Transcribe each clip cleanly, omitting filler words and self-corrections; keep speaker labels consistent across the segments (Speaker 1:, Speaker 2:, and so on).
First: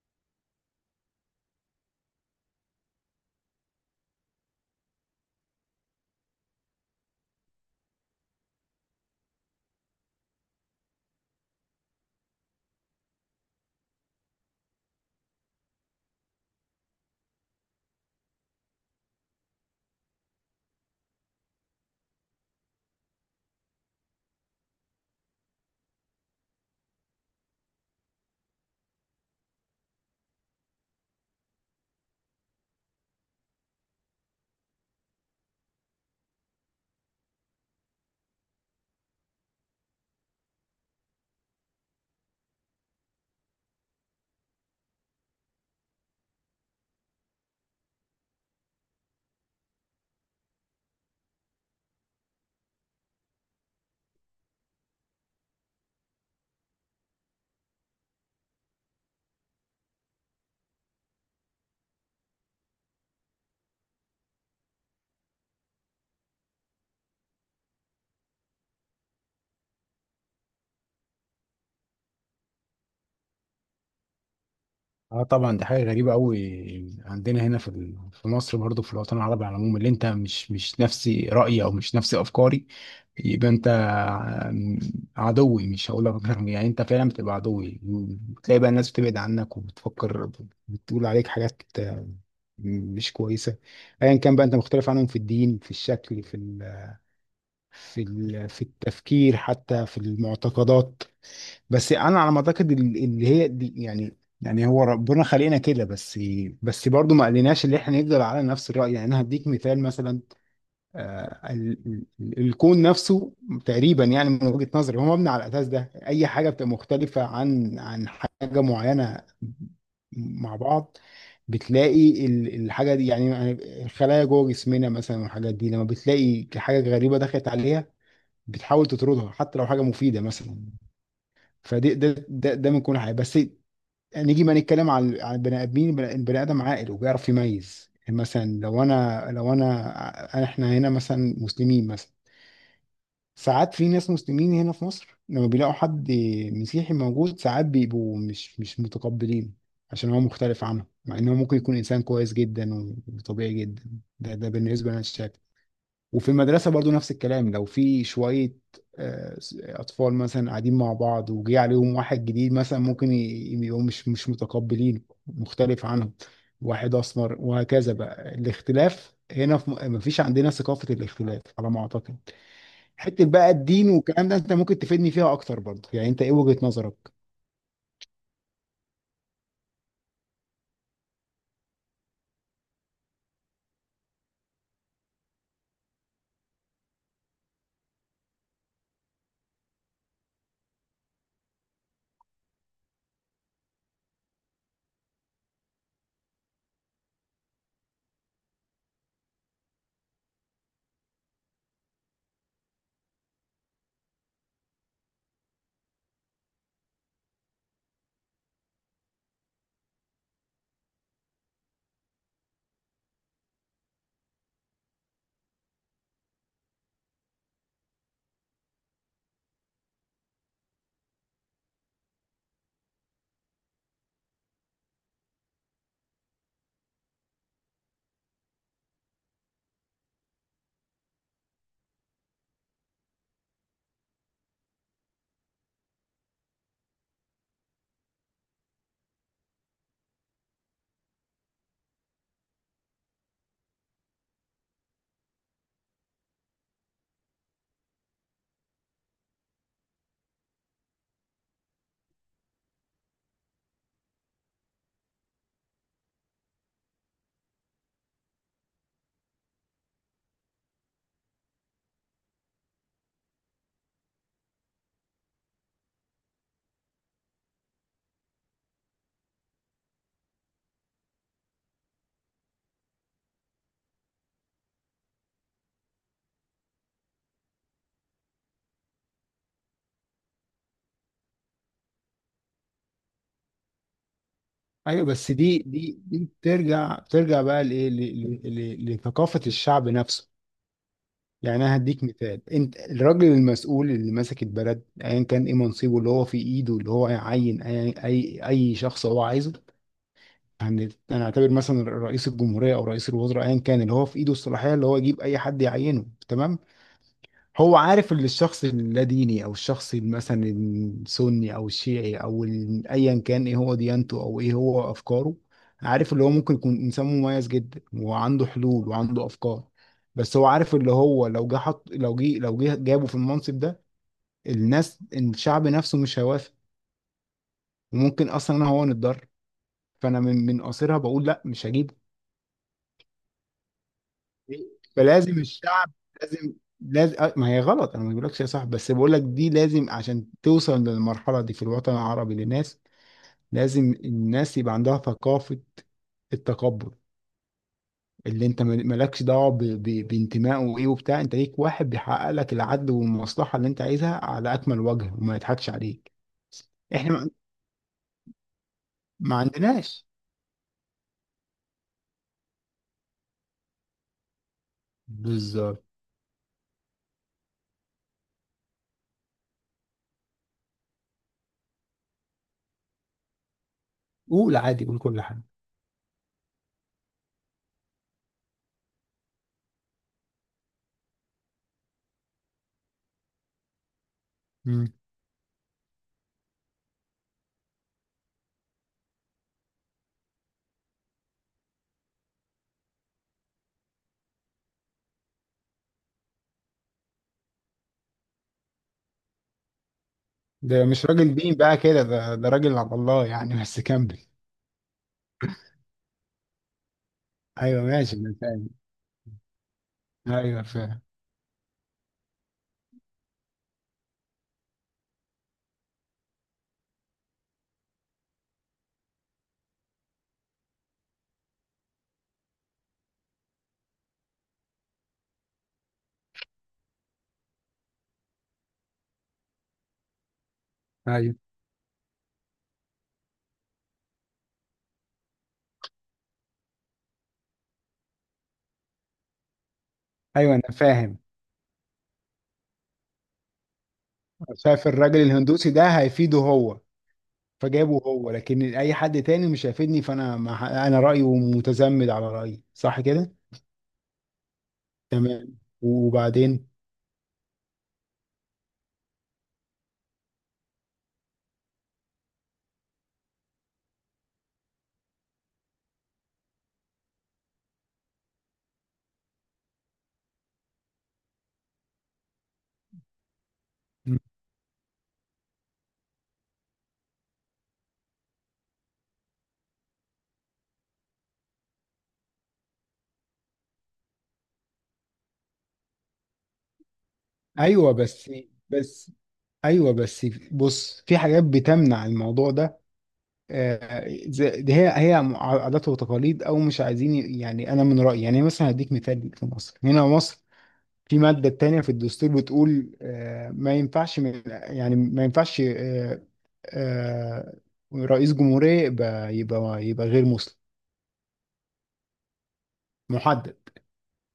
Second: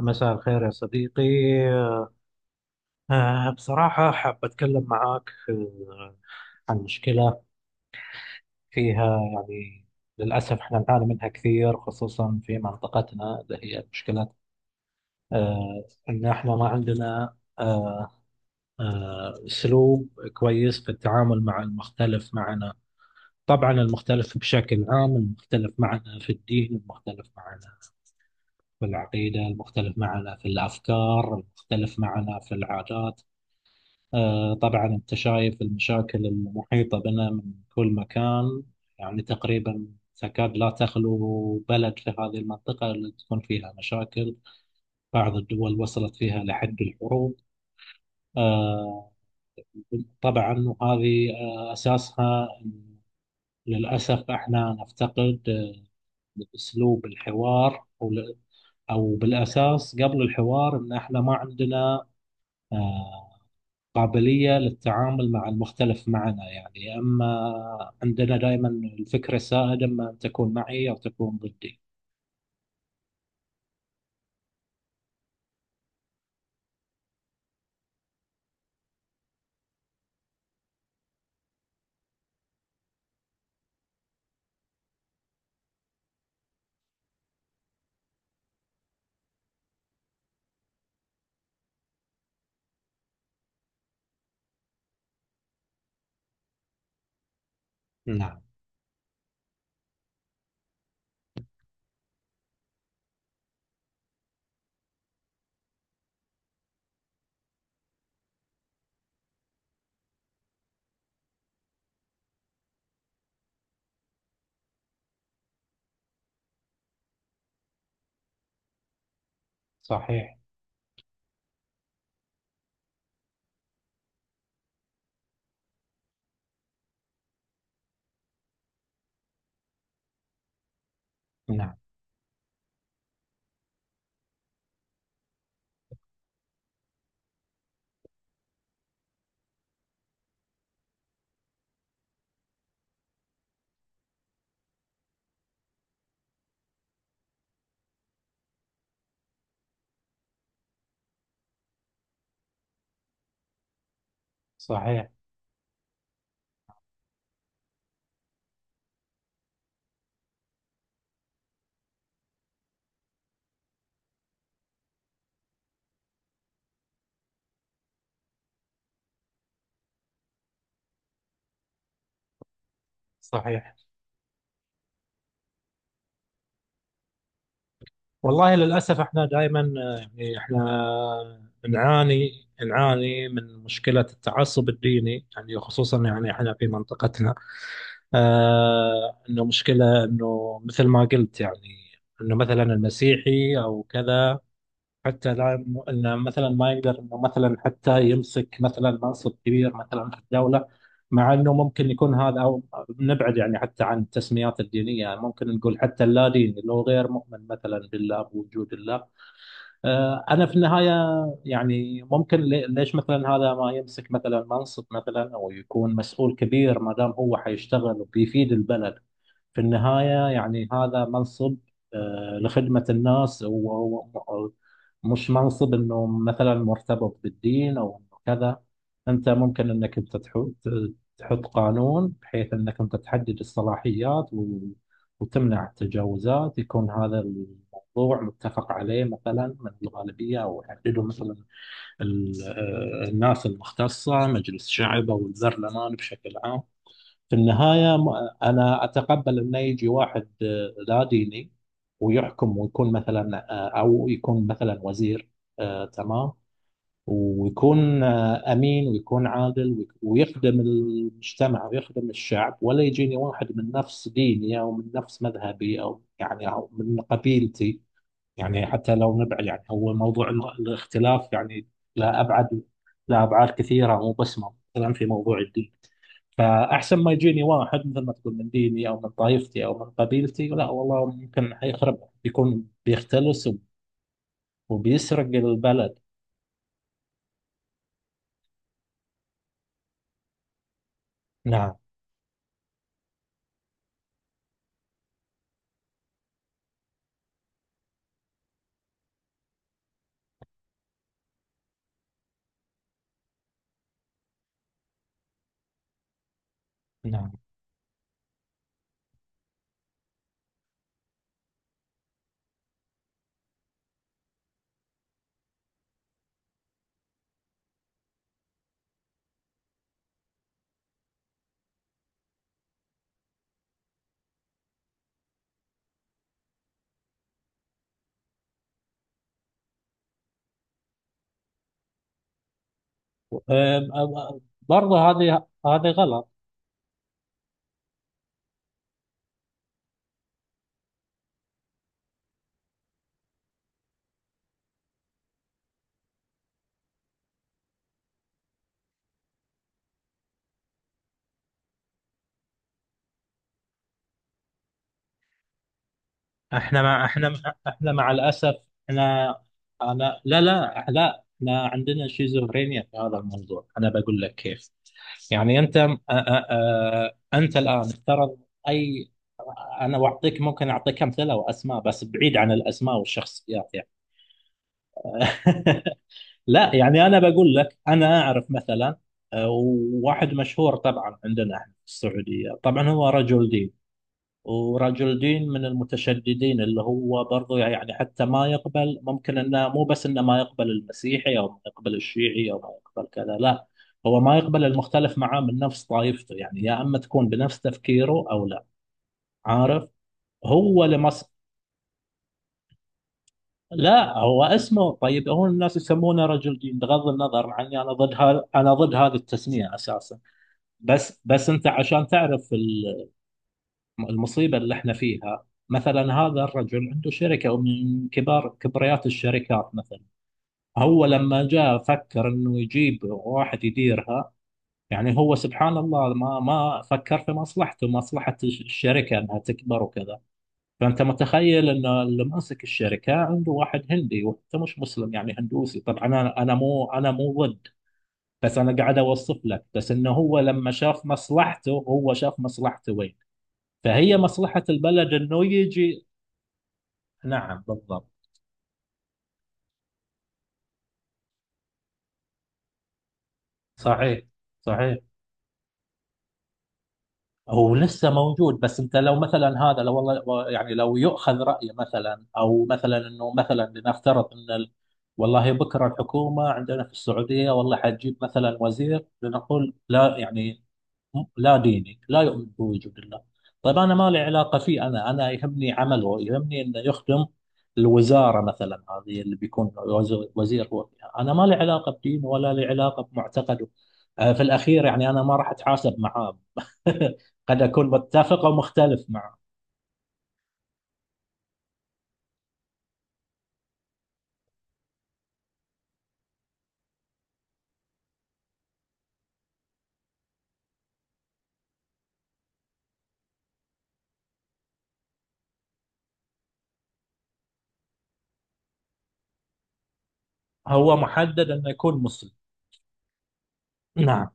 Speaker 1: مساء الخير يا صديقي. بصراحة حاب أتكلم معاك عن مشكلة فيها، يعني للأسف إحنا نعاني منها كثير، خصوصا في منطقتنا، اللي هي مشكلة إن إحنا ما عندنا أسلوب كويس في التعامل مع المختلف معنا. طبعا المختلف بشكل عام، المختلف معنا في الدين، المختلف معنا في العقيدة، المختلف معنا في الأفكار، المختلف معنا في العادات. طبعا أنت شايف المشاكل المحيطة بنا من كل مكان. يعني تقريبا تكاد لا تخلو بلد في هذه المنطقة اللي تكون فيها مشاكل. بعض الدول وصلت فيها لحد الحروب. آه، طبعا، وهذه أساسها إن للأسف احنا نفتقد أسلوب الحوار، أو بالأساس قبل الحوار، إن احنا ما عندنا قابلية للتعامل مع المختلف معنا. يعني أما عندنا دائما الفكرة السائدة، إما أن تكون معي أو تكون ضدي.
Speaker 2: اه طبعا دي حاجه غريبه قوي عندنا هنا في مصر برضه في الوطن العربي على العموم اللي انت مش نفسي رايي او مش نفسي افكاري يبقى عدوي مش هقول لك يعني انت فعلا بتبقى عدوي، بتلاقي بقى الناس بتبعد عنك وبتفكر، بتقول عليك حاجات مش كويسه. ايا كان بقى انت مختلف عنهم في الدين في الشكل
Speaker 1: نعم.
Speaker 2: في التفكير حتى في المعتقدات. بس انا على ما اعتقد اللي هي دي يعني هو ربنا خلقنا كده. بس بس برضه ما قالناش اللي احنا نفضل على نفس الرأي. يعني انا هديك مثال مثلا، الكون نفسه تقريبا، يعني من وجهة نظري، هو مبني على الاساس ده. اي حاجة بتبقى مختلفة عن حاجة معينة
Speaker 1: صحيح.
Speaker 2: مع بعض، بتلاقي الحاجة دي يعني، الخلايا جوه جسمنا مثلا والحاجات دي، لما بتلاقي حاجة غريبة دخلت عليها بتحاول تطردها حتى لو حاجة مفيدة مثلا.
Speaker 1: نعم.
Speaker 2: فدي ده من كل حاجه. بس نيجي ما نتكلم عن البني ادمين. البني ادم عاقل وبيعرف يميز. يعني مثلا لو انا، احنا هنا مثلا مسلمين مثلا، ساعات في ناس مسلمين هنا في مصر لما بيلاقوا حد مسيحي موجود ساعات بيبقوا مش متقبلين عشان هو مختلف عنهم، مع انه ممكن يكون انسان كويس جدا وطبيعي جدا. ده ده بالنسبه لنا
Speaker 1: صحيح.
Speaker 2: الشايف. وفي المدرسة برضو نفس الكلام، لو في شوية آه، أطفال مثلا قاعدين مع بعض وجي عليهم واحد جديد مثلا، ممكن يبقوا مش متقبلين مختلف عنهم، واحد أسمر وهكذا. بقى الاختلاف هنا في مفيش عندنا ثقافة الاختلاف على ما أعتقد. حتة بقى
Speaker 1: صحيح.
Speaker 2: الدين والكلام ده أنت ممكن تفيدني فيها أكتر برضو، يعني أنت إيه وجهة نظرك؟
Speaker 1: والله للأسف إحنا دائما، يعني إحنا نعاني من مشكلة التعصب الديني، يعني خصوصا، يعني إحنا في منطقتنا إنه مشكلة، إنه مثل ما قلت، يعني إنه مثلا المسيحي أو كذا، حتى لا، انه مثلا ما يقدر انه مثلا حتى يمسك مثلا منصب كبير مثلا في الدوله، مع انه ممكن يكون هذا، او نبعد يعني حتى عن التسميات الدينيه، يعني ممكن نقول حتى اللا دين، اللي هو غير مؤمن مثلا بالله، بوجود الله. انا في النهايه يعني ممكن، ليش مثلا هذا ما يمسك مثلا منصب مثلا، او يكون مسؤول كبير، ما دام هو حيشتغل وبيفيد البلد. في النهايه يعني هذا منصب لخدمه الناس، وهو مش منصب انه مثلا مرتبط بالدين، او إنه كذا. انت ممكن انك انت تحط قانون، بحيث انك انت تحدد الصلاحيات وتمنع التجاوزات، يكون هذا موضوع متفق عليه مثلا من الغالبية، أو يحدده مثلا الناس المختصة، مجلس الشعب أو البرلمان بشكل عام. في النهاية أنا أتقبل أن يجي واحد لا ديني، ويحكم، ويكون مثلا أو يكون مثلا وزير، تمام، ويكون أمين، ويكون عادل، ويخدم المجتمع ويخدم الشعب، ولا يجيني واحد من نفس ديني، أو من نفس مذهبي، أو يعني أو من قبيلتي. يعني حتى لو نبعد، يعني هو موضوع الاختلاف، يعني لا، أبعد، لا، أبعاد كثيرة، مو بس مثلا في موضوع الدين. فأحسن ما يجيني واحد مثل ما تقول من ديني، أو من طائفتي، أو من قبيلتي، لا والله، ممكن حيخرب، بيكون بيختلس
Speaker 2: أيوه،
Speaker 1: وبيسرق
Speaker 2: بس دي
Speaker 1: البلد.
Speaker 2: دي دي بترجع بقى لإيه، ل- لثقافة الشعب نفسه. يعني
Speaker 1: نعم.
Speaker 2: انا هديك مثال، انت الراجل المسؤول اللي ماسك البلد ايا كان ايه منصبه، اللي هو في ايده اللي هو يعين اي شخص هو عايزه. يعني انا اعتبر مثلا رئيس الجمهوريه او رئيس الوزراء ايا كان، اللي هو في ايده الصلاحيه اللي هو يجيب اي حد يعينه، تمام.
Speaker 1: نعم.
Speaker 2: هو عارف ان الشخص اللاديني او الشخص مثلا السني او الشيعي ايا كان ايه هو ديانته او ايه هو افكاره، عارف اللي هو ممكن يكون انسان مميز جدا وعنده حلول وعنده افكار، بس هو عارف اللي هو لو جه حط لو جه لو جه جابه في المنصب ده، الناس الشعب نفسه مش هيوافق، وممكن اصلا انا هو نتضرر. فانا من قصرها بقول لا، مش هجيب.
Speaker 1: أم- أم- برضه
Speaker 2: فلازم
Speaker 1: هذه
Speaker 2: الشعب
Speaker 1: غلط.
Speaker 2: لازم، لازم ما هي غلط. انا ما بقولكش يا صاحبي، بس بقولك دي لازم عشان توصل للمرحله دي في الوطن العربي للناس. لازم الناس يبقى عندها ثقافه التقبل، اللي انت مالكش دعوه بانتمائه وايه وبتاع. انت ليك واحد بيحقق لك العدل والمصلحه اللي انت عايزها على اكمل وجه، وما يضحكش عليك.
Speaker 1: احنا مع
Speaker 2: احنا
Speaker 1: احنا مع احنا مع الاسف. احنا.
Speaker 2: ما عندناش.
Speaker 1: انا، لا، لا، لا، احنا عندنا شيزوفرينيا في هذا الموضوع، انا بقول لك كيف. يعني انت،
Speaker 2: بالظبط.
Speaker 1: انت الان افترض، اي، انا ممكن اعطيك امثله واسماء، بس بعيد عن الاسماء والشخصيات يعني.
Speaker 2: قول عادي، قول كل حاجه.
Speaker 1: لا يعني، انا بقول لك، انا اعرف مثلا وواحد مشهور طبعا عندنا احنا في السعوديه، طبعا هو رجل دين،
Speaker 2: مم.
Speaker 1: ورجل دين من المتشددين، اللي هو برضو يعني حتى ما يقبل، ممكن انه مو بس انه ما يقبل المسيحي، او ما يقبل الشيعي، او ما يقبل كذا، لا، هو ما يقبل المختلف معاه من نفس طائفته، يعني يا اما تكون بنفس تفكيره او لا. عارف.
Speaker 2: ده
Speaker 1: هو
Speaker 2: مش
Speaker 1: لمس.
Speaker 2: راجل دين بقى كده، ده ده راجل على الله يعني، بس
Speaker 1: لا،
Speaker 2: كمل.
Speaker 1: هو اسمه، طيب هو الناس يسمونه رجل دين، بغض النظر، مع اني
Speaker 2: ايوه
Speaker 1: انا ضد،
Speaker 2: ماشي انا فاهم.
Speaker 1: انا ضد هذه التسميه اساسا.
Speaker 2: ايوه فاهم.
Speaker 1: بس انت عشان تعرف المصيبة اللي احنا فيها. مثلا هذا الرجل عنده شركة من كبار كبريات الشركات مثلا. هو لما جاء فكر انه يجيب واحد يديرها. يعني هو سبحان الله ما فكر في مصلحته، مصلحة الشركة، انها تكبر وكذا. فانت
Speaker 2: ايوه
Speaker 1: متخيل ان اللي ماسك الشركة عنده واحد هندي، وانت مش مسلم يعني هندوسي. طبعا انا، انا مو ضد، بس انا قاعد اوصف لك، بس انه هو
Speaker 2: ايوه
Speaker 1: لما
Speaker 2: انا
Speaker 1: شاف
Speaker 2: فاهم.
Speaker 1: مصلحته، هو شاف مصلحته وين. فهي مصلحة
Speaker 2: شايف
Speaker 1: البلد
Speaker 2: الراجل
Speaker 1: انه
Speaker 2: الهندوسي ده
Speaker 1: يجي.
Speaker 2: هيفيده هو،
Speaker 1: نعم
Speaker 2: فجابه
Speaker 1: بالضبط.
Speaker 2: هو. لكن اي حد تاني مش هيفيدني، فانا ما انا رايي ومتزمد على رايي، صح كده؟
Speaker 1: صحيح. صحيح.
Speaker 2: تمام، وبعدين.
Speaker 1: هو لسه موجود، بس انت لو مثلا هذا، لو والله يعني، لو يؤخذ رأيه مثلا، او مثلا انه مثلا لنفترض ان والله بكره الحكومه عندنا في السعوديه، والله حتجيب مثلا وزير، لنقول لا يعني، لا ديني، لا يؤمن بوجود الله. طيب أنا ما
Speaker 2: مم.
Speaker 1: لي علاقة فيه، أنا يهمني عمله، يهمني أنه يخدم الوزارة مثلا، هذه اللي بيكون وزير هو فيها. أنا ما لي علاقة بدينه، ولا لي علاقة بمعتقده. في الأخير يعني أنا ما راح أتحاسب معاه. قد أكون
Speaker 2: ايوه بس
Speaker 1: متفق أو مختلف
Speaker 2: بس
Speaker 1: معه.
Speaker 2: ايوه بس بص، في حاجات بتمنع الموضوع ده، دي هي عادات وتقاليد، او مش عايزين. يعني انا من رايي يعني، مثلا هديك مثال في مصر. هنا مصر في مادة تانية في الدستور بتقول ما ينفعش من، يعني ما ينفعش، آه، رئيس جمهورية يبقى غير مسلم.
Speaker 1: هو محدد أنه يكون مسلم.
Speaker 2: محدد.
Speaker 1: نعم.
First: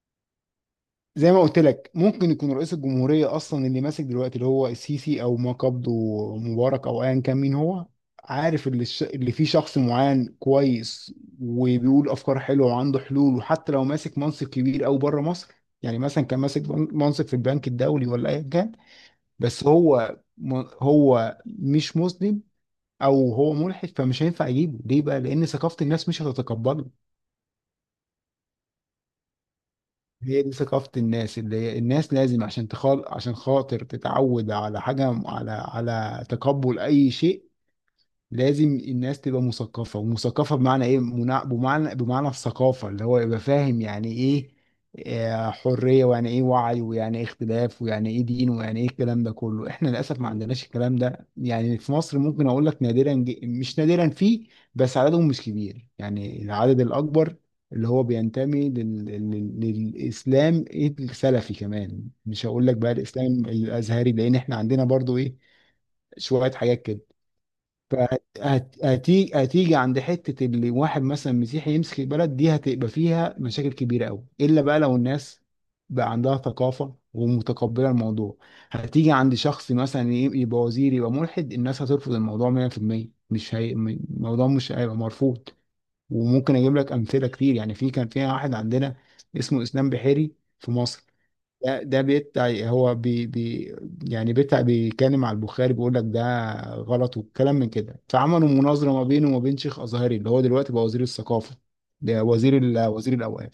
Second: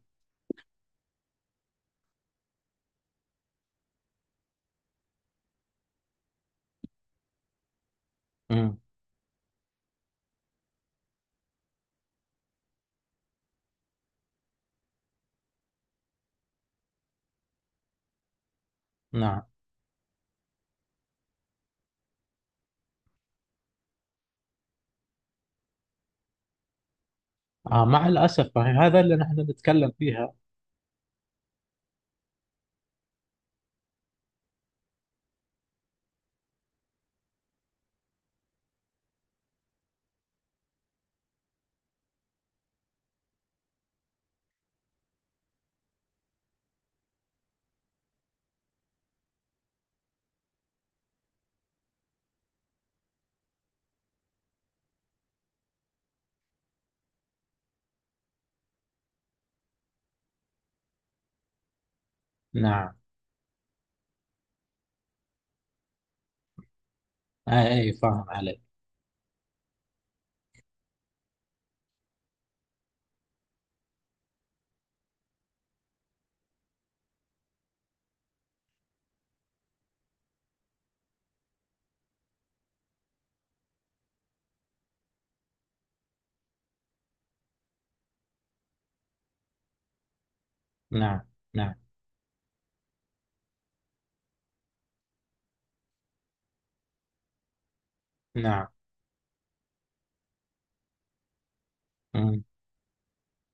Speaker 2: زي ما قلت لك، ممكن يكون رئيس الجمهورية أصلا اللي ماسك دلوقتي اللي هو السيسي، أو ما قبضه مبارك أو أيا كان مين هو، عارف
Speaker 1: مم.
Speaker 2: اللي فيه شخص معين كويس وبيقول أفكار حلوة وعنده حلول، وحتى لو ماسك منصب كبير أو بره مصر، يعني مثلا كان ماسك منصب في البنك الدولي ولا أيا كان،
Speaker 1: نعم.
Speaker 2: بس هو هو مش مسلم او هو ملحد، فمش هينفع اجيبه. ليه بقى؟ لان ثقافه الناس مش هتتقبله.
Speaker 1: آه، مع الأسف، هذا اللي نحن نتكلم فيها.
Speaker 2: هي دي ثقافه الناس، اللي هي الناس لازم عشان تخال عشان خاطر تتعود على حاجه، على تقبل اي شيء، لازم الناس تبقى مثقفة. ومثقفة بمعنى ايه؟ بمعنى الثقافة اللي هو يبقى فاهم يعني ايه حرية، ويعني ايه وعي، ويعني ايه اختلاف، ويعني ايه دين، ويعني ايه. الكلام ده كله احنا للأسف ما عندناش الكلام ده. يعني في مصر ممكن اقول لك نادرا، ج- مش نادرا، فيه، بس عددهم مش كبير. يعني العدد الأكبر اللي هو بينتمي للإسلام السلفي كمان، مش هقول لك بقى
Speaker 1: نعم.
Speaker 2: الإسلام الأزهري لأن احنا عندنا برضو ايه شوية حاجات كده.
Speaker 1: آه، أي فاهم عليك.
Speaker 2: فهتيجي عند حته اللي واحد مثلا مسيحي يمسك البلد، دي هتبقى فيها مشاكل كبيره قوي، الا بقى لو الناس بقى عندها ثقافه ومتقبله الموضوع. هتيجي عند شخص مثلا يبقى وزير يبقى ملحد، الناس هترفض الموضوع 100%. مش هي... م- الموضوع مش هيبقى مرفوض. وممكن اجيب لك امثله كتير. يعني في كان فيها واحد عندنا اسمه اسلام بحيري في مصر،
Speaker 1: نعم. نعم.
Speaker 2: ده ده بيتع هو بي بي يعني بيتع بيكلم على البخاري، بيقول لك ده غلط والكلام من كده، فعملوا
Speaker 1: نعم.
Speaker 2: مناظره ما بينه وما بين شيخ ازهري اللي هو دلوقتي بقى وزير الثقافه، ده
Speaker 1: مم.
Speaker 2: وزير وزير الاوقاف.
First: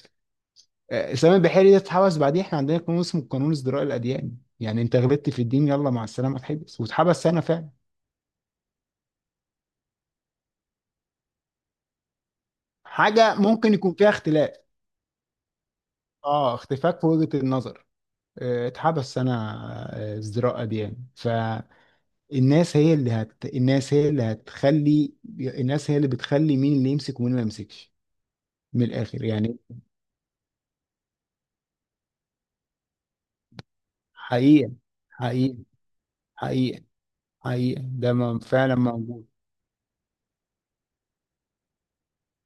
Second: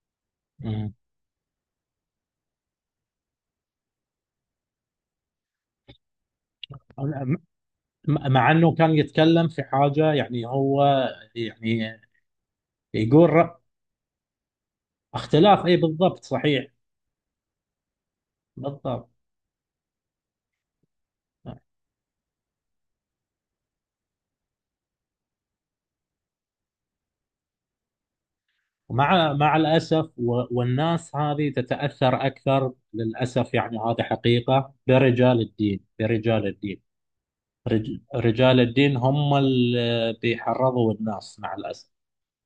Speaker 1: مم.
Speaker 2: سامي البحيري ده اتحبس بعديه. احنا عندنا قانون اسمه قانون ازدراء الاديان، يعني انت غلطت في الدين، يلا مع السلامه اتحبس، واتحبس سنه فعلا.
Speaker 1: م- مع انه كان يتكلم في حاجه، يعني هو يعني يقول
Speaker 2: حاجه
Speaker 1: ر-
Speaker 2: ممكن يكون فيها اختلاف.
Speaker 1: اختلاف، اي بالضبط،
Speaker 2: اه،
Speaker 1: صحيح.
Speaker 2: اختفاء في وجهه النظر،
Speaker 1: بالضبط.
Speaker 2: اتحبس سنه، ازدراء اديان. ف الناس هي الناس هي اللي هتخلي، الناس هي اللي بتخلي مين اللي يمسك ومين ما يمسكش، من الآخر
Speaker 1: مع
Speaker 2: يعني.
Speaker 1: الاسف. والناس هذه تتاثر اكثر للاسف. يعني هذه
Speaker 2: حقيقة،
Speaker 1: حقيقه، برجال
Speaker 2: حقيقة،
Speaker 1: الدين،
Speaker 2: حقيقة.
Speaker 1: رجال
Speaker 2: فعلا
Speaker 1: الدين
Speaker 2: موجود.
Speaker 1: هم اللي بيحرضوا الناس مع الاسف.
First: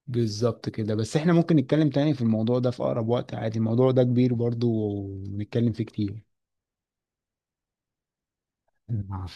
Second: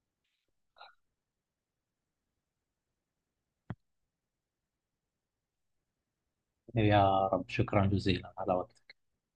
Speaker 2: بالظبط كده. بس احنا ممكن نتكلم تاني في الموضوع ده في أقرب وقت عادي، الموضوع ده كبير برضو ونتكلم فيه كتير.
Speaker 1: يا رب، شكرا جزيلا على وقتك.
Speaker 2: العفو.